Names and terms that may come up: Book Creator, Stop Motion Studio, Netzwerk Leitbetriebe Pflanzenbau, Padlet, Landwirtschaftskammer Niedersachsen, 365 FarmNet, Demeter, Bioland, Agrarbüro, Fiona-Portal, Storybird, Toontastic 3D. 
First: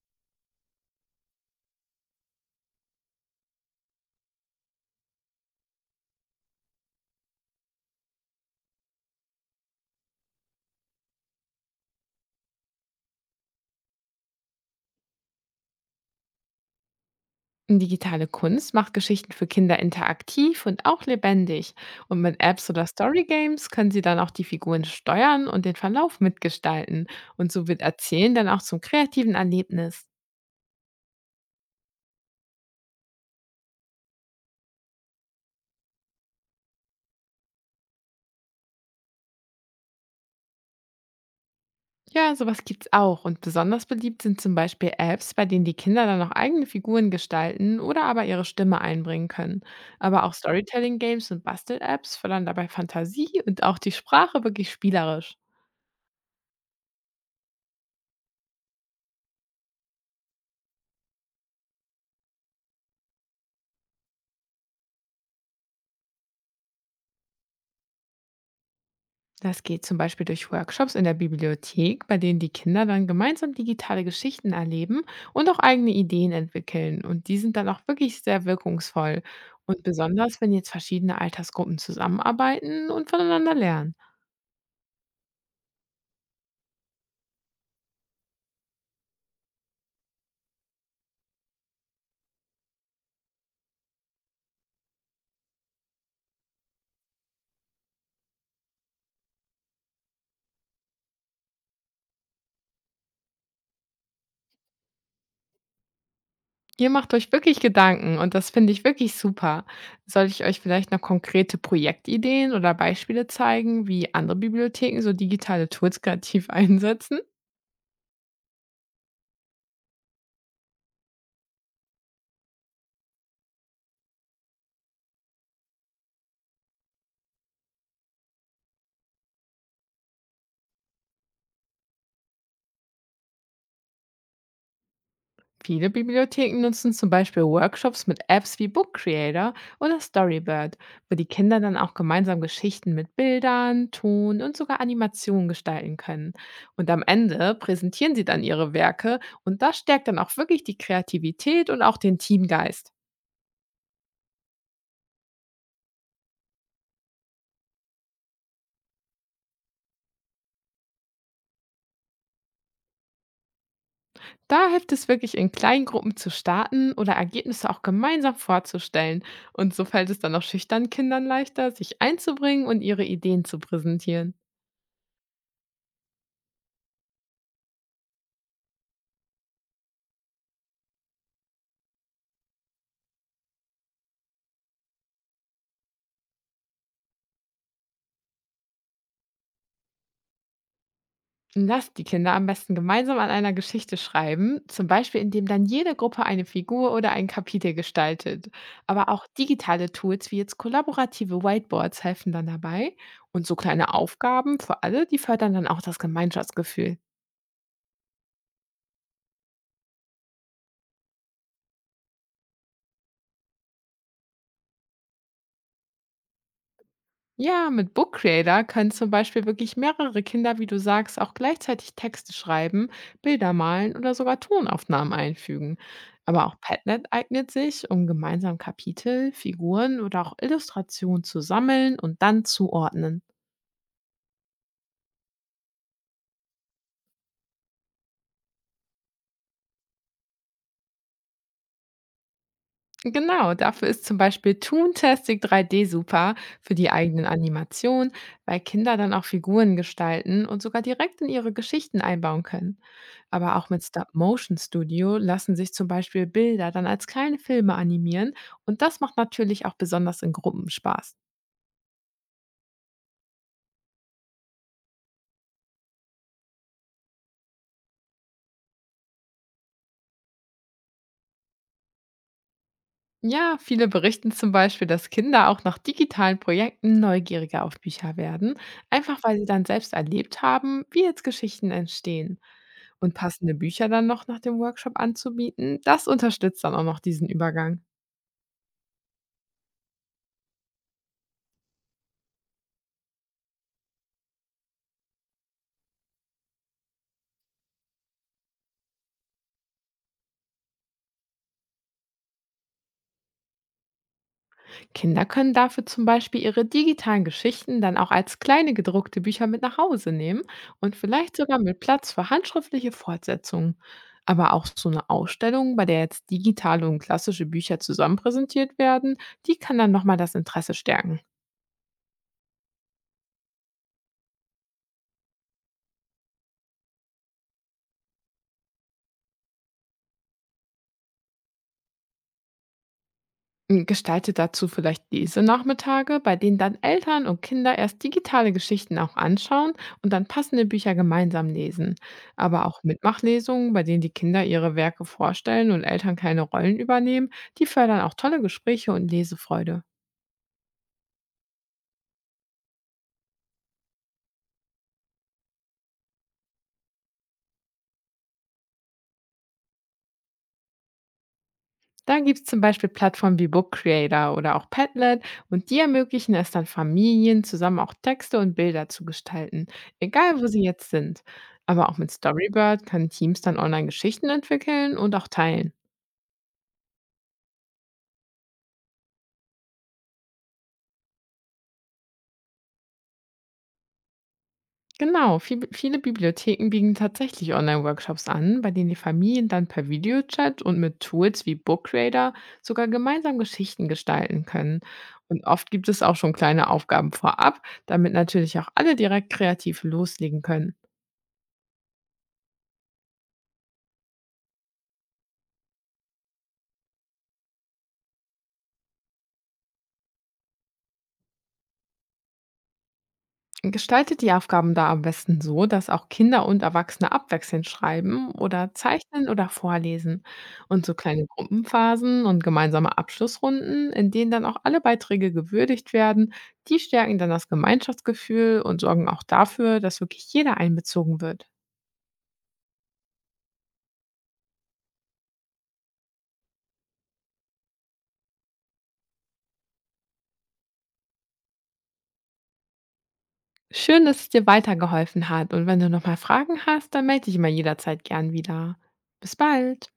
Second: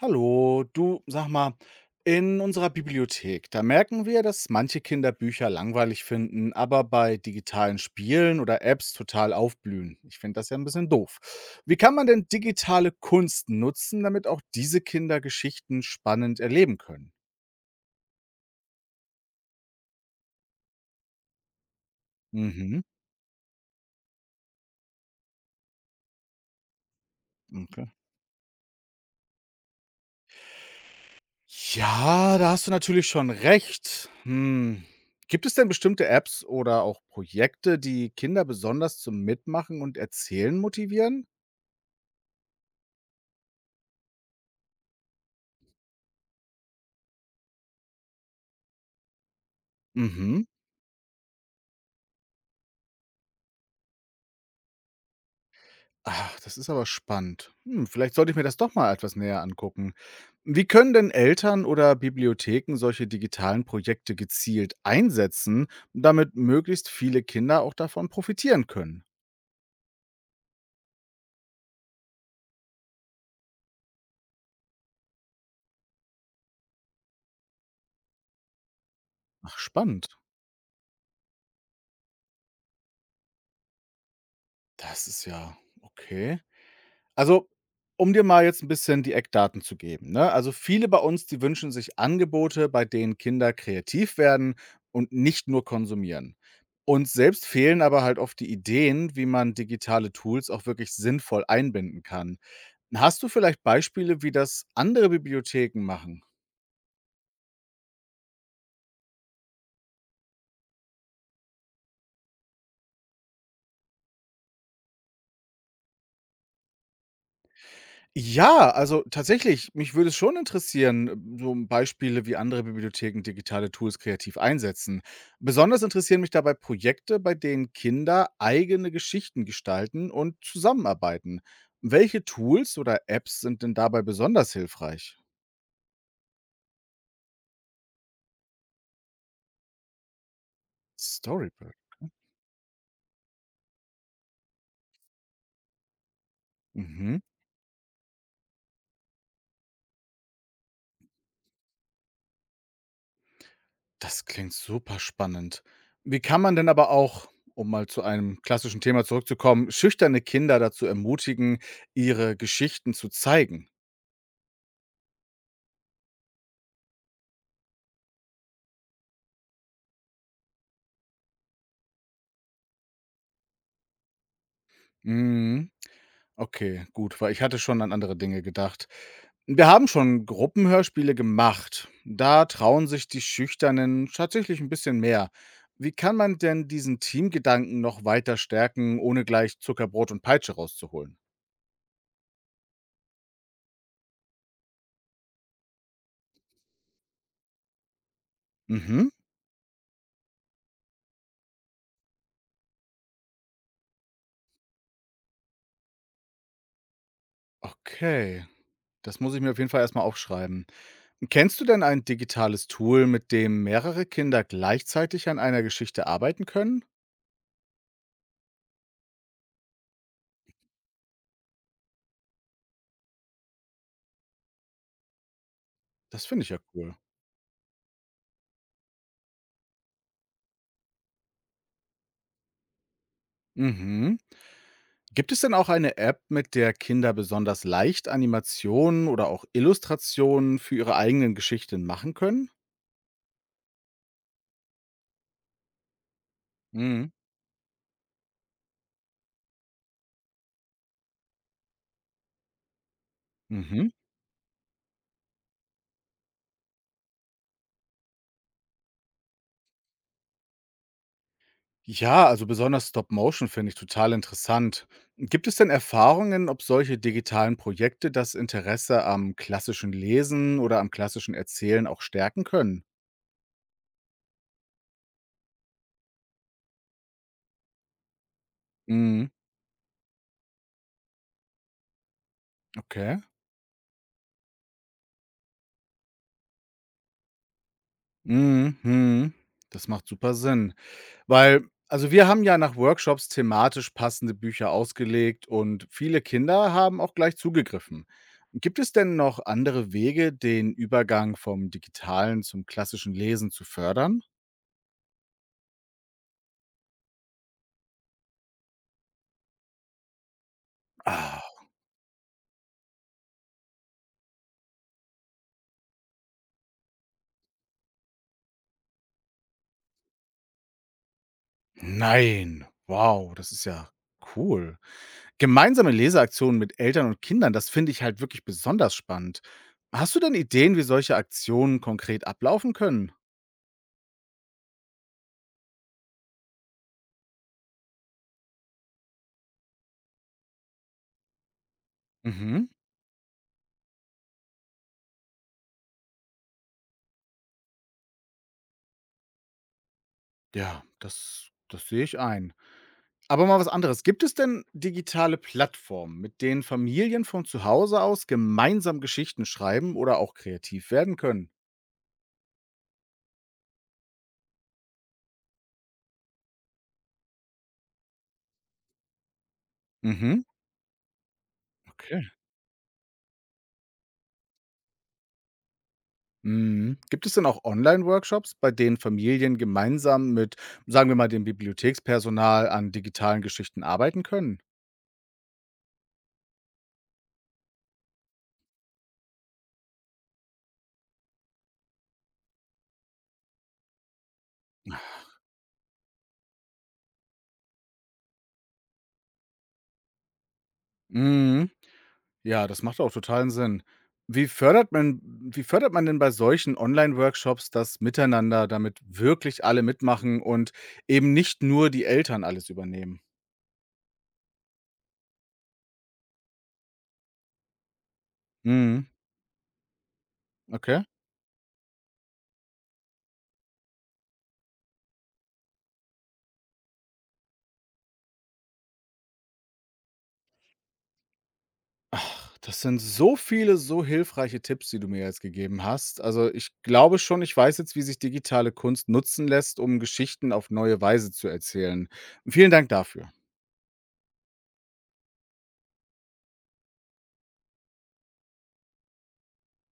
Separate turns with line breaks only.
Hallo, du, sag mal, in unserer Bibliothek, da merken wir, dass manche Kinder Bücher langweilig finden, aber bei digitalen Spielen oder Apps total aufblühen. Ich finde das ja ein bisschen doof. Wie kann man denn digitale Kunst nutzen, damit auch diese Kinder Geschichten spannend erleben können?
Digitale Kunst macht Geschichten für Kinder interaktiv und auch lebendig. Und mit Apps
Mhm,
oder Story Games können sie dann auch die Figuren steuern und den Verlauf mitgestalten. Und so wird
okay.
Erzählen dann auch zum kreativen Erlebnis.
Ja, da hast du natürlich schon recht. Hm. Gibt es denn bestimmte Apps oder auch Projekte, die Kinder besonders zum Mitmachen und Erzählen motivieren?
Ja, sowas gibt's auch. Und besonders beliebt sind zum Beispiel Apps, bei denen die Kinder dann auch eigene Figuren gestalten oder aber ihre Stimme einbringen können. Aber auch
Mhm.
Storytelling Games und Bastel-Apps fördern dabei Fantasie und auch die Sprache wirklich spielerisch.
Ach, das ist aber spannend. Hm, vielleicht sollte ich mir das doch mal etwas näher angucken. Wie können denn Eltern oder Bibliotheken solche digitalen Projekte gezielt einsetzen, damit möglichst viele Kinder auch davon profitieren können?
Das geht zum Beispiel durch Workshops in der Bibliothek, bei denen die Kinder dann gemeinsam digitale Geschichten erleben und auch eigene Ideen entwickeln. Und die sind dann auch wirklich sehr wirkungsvoll.
Ach,
Und
spannend.
besonders, wenn jetzt verschiedene Altersgruppen zusammenarbeiten und voneinander lernen.
Das ist ja okay. Also, um dir mal jetzt ein bisschen die Eckdaten zu geben, ne? Also, viele bei uns, die wünschen sich Angebote, bei denen Kinder kreativ werden und nicht nur konsumieren. Uns selbst fehlen aber halt oft die Ideen, wie man digitale Tools auch wirklich sinnvoll einbinden kann. Hast du vielleicht Beispiele, wie das andere Bibliotheken machen?
Ihr macht euch wirklich Gedanken und das finde ich wirklich super. Soll ich euch vielleicht noch konkrete Projektideen oder Beispiele zeigen, wie andere Bibliotheken so digitale Tools kreativ einsetzen?
Ja, also tatsächlich, mich würde es schon interessieren, so Beispiele, wie andere Bibliotheken digitale Tools kreativ einsetzen. Besonders interessieren mich dabei Projekte, bei denen Kinder eigene Geschichten gestalten und zusammenarbeiten. Welche Tools oder Apps sind denn dabei besonders hilfreich?
Viele Bibliotheken nutzen zum Beispiel Workshops mit Apps wie Book Creator oder Storybird, wo die Kinder dann
Storybird.
auch gemeinsam Geschichten mit Bildern, Ton und sogar Animationen gestalten können. Und am
Mhm.
Ende präsentieren sie dann ihre Werke und das stärkt dann auch wirklich die Kreativität und auch den Teamgeist.
Das klingt super spannend. Wie kann man denn aber auch, um mal zu einem klassischen Thema zurückzukommen, schüchterne Kinder dazu ermutigen, ihre Geschichten zu zeigen?
Da hilft es wirklich, in kleinen Gruppen zu starten oder Ergebnisse auch gemeinsam vorzustellen. Und so fällt es dann auch schüchternen Kindern leichter, sich einzubringen und ihre Ideen zu präsentieren.
Mhm. Okay, gut, weil ich hatte schon an andere Dinge gedacht. Wir haben schon Gruppenhörspiele gemacht. Da trauen sich die Schüchternen tatsächlich ein bisschen mehr. Wie kann man denn diesen Teamgedanken noch weiter stärken, ohne gleich Zuckerbrot und Peitsche rauszuholen?
Lasst die Kinder am besten gemeinsam an einer Geschichte schreiben, zum Beispiel indem dann jede Gruppe eine Figur oder ein Kapitel gestaltet. Aber
Mhm,
auch digitale Tools wie jetzt kollaborative Whiteboards helfen dann dabei und so kleine Aufgaben für alle, die fördern dann auch das Gemeinschaftsgefühl.
okay. Das muss ich mir auf jeden Fall erst mal aufschreiben. Kennst du denn ein digitales Tool, mit dem mehrere Kinder gleichzeitig an einer Geschichte arbeiten können?
Ja, mit Book Creator können zum Beispiel wirklich mehrere Kinder, wie du sagst, auch gleichzeitig Texte schreiben, Bilder malen oder sogar Tonaufnahmen einfügen.
Das finde
Aber
ich ja
auch
cool.
Padlet eignet sich, um gemeinsam Kapitel, Figuren oder auch Illustrationen zu sammeln und dann zuordnen.
Mhm. Gibt es denn auch eine App, mit der Kinder besonders leicht Animationen oder auch Illustrationen für ihre eigenen Geschichten machen können?
Genau, dafür ist zum Beispiel Toontastic 3D super für die
Mhm.
eigenen Animationen, weil Kinder dann auch Figuren gestalten und sogar direkt in ihre Geschichten einbauen können. Aber auch mit
Mhm.
Stop Motion Studio lassen sich zum Beispiel Bilder dann als kleine Filme animieren und das macht natürlich auch besonders in Gruppen Spaß.
Ja, also besonders Stop Motion finde ich total interessant. Gibt es denn Erfahrungen, ob solche digitalen Projekte das Interesse am klassischen Lesen oder am klassischen Erzählen auch stärken können?
Ja, viele berichten zum Beispiel, dass Kinder auch nach digitalen Projekten neugieriger auf Bücher werden, einfach
Mhm.
weil sie dann selbst erlebt haben, wie jetzt Geschichten entstehen. Und
Okay.
passende Bücher dann noch nach dem Workshop anzubieten, das unterstützt dann auch noch diesen Übergang.
Mhm, mhm. Das macht super Sinn. Weil also wir haben ja nach Workshops thematisch passende Bücher ausgelegt und viele Kinder haben auch gleich zugegriffen. Gibt es denn noch andere Wege, den Übergang vom digitalen zum klassischen Lesen zu fördern?
Kinder können dafür zum Beispiel ihre digitalen Geschichten dann auch als kleine gedruckte Bücher mit nach Hause nehmen und vielleicht
Ah,
sogar mit Platz für handschriftliche Fortsetzungen. Aber auch so eine Ausstellung, bei der jetzt digitale und klassische Bücher zusammen präsentiert werden, die kann dann nochmal das Interesse stärken.
nein. Wow, das ist ja cool. Gemeinsame Leseaktionen mit Eltern und Kindern, das finde ich halt wirklich besonders spannend. Hast du denn Ideen, wie solche Aktionen konkret ablaufen können?
Gestalte dazu vielleicht Lesenachmittage, bei denen dann Eltern und Kinder erst digitale Geschichten auch anschauen und dann passende Bücher gemeinsam lesen. Aber
Mhm.
auch Mitmachlesungen, bei denen die Kinder ihre Werke vorstellen und Eltern keine Rollen übernehmen, die fördern auch tolle Gespräche und Lesefreude.
Ja, das sehe ich ein. Aber mal was anderes. Gibt es denn digitale Plattformen, mit denen Familien von zu Hause aus gemeinsam Geschichten schreiben oder auch kreativ werden können?
Da gibt es zum Beispiel Plattformen wie Book Creator oder auch Padlet und die ermöglichen es dann Familien, zusammen auch Texte und Bilder zu gestalten, egal
Mhm.
wo sie jetzt sind. Aber auch mit
Okay.
Storybird können Teams dann online Geschichten entwickeln und auch teilen.
Mhm. Gibt es denn auch Online-Workshops, bei denen Familien gemeinsam mit, sagen wir mal, dem Bibliothekspersonal an digitalen Geschichten arbeiten können?
Genau, viele Bibliotheken bieten tatsächlich Online-Workshops an, bei denen die Familien dann per Videochat und mit Tools wie Book Creator sogar gemeinsam Geschichten gestalten können. Und oft gibt es auch schon kleine Aufgaben vorab, damit natürlich auch alle direkt kreativ loslegen können.
Mhm. Ja, das macht auch totalen Sinn. Wie fördert man denn bei solchen Online-Workshops das Miteinander, damit wirklich alle mitmachen und eben nicht nur die Eltern alles übernehmen?
Gestaltet die Aufgaben da am besten so, dass auch Kinder und Erwachsene abwechselnd schreiben oder
Mhm,
zeichnen oder vorlesen. Und so
okay.
kleine Gruppenphasen und gemeinsame Abschlussrunden, in denen dann auch alle Beiträge gewürdigt werden, die stärken dann das Gemeinschaftsgefühl und sorgen auch dafür, dass wirklich jeder einbezogen wird.
Ach, das sind so viele, so hilfreiche Tipps, die du mir jetzt gegeben hast. Also ich glaube schon, ich weiß jetzt, wie sich digitale Kunst nutzen lässt, um Geschichten auf neue Weise zu erzählen. Vielen Dank dafür.
Schön, dass es dir weitergeholfen hat. Und wenn du nochmal Fragen hast, dann melde dich immer jederzeit gern wieder. Bis bald.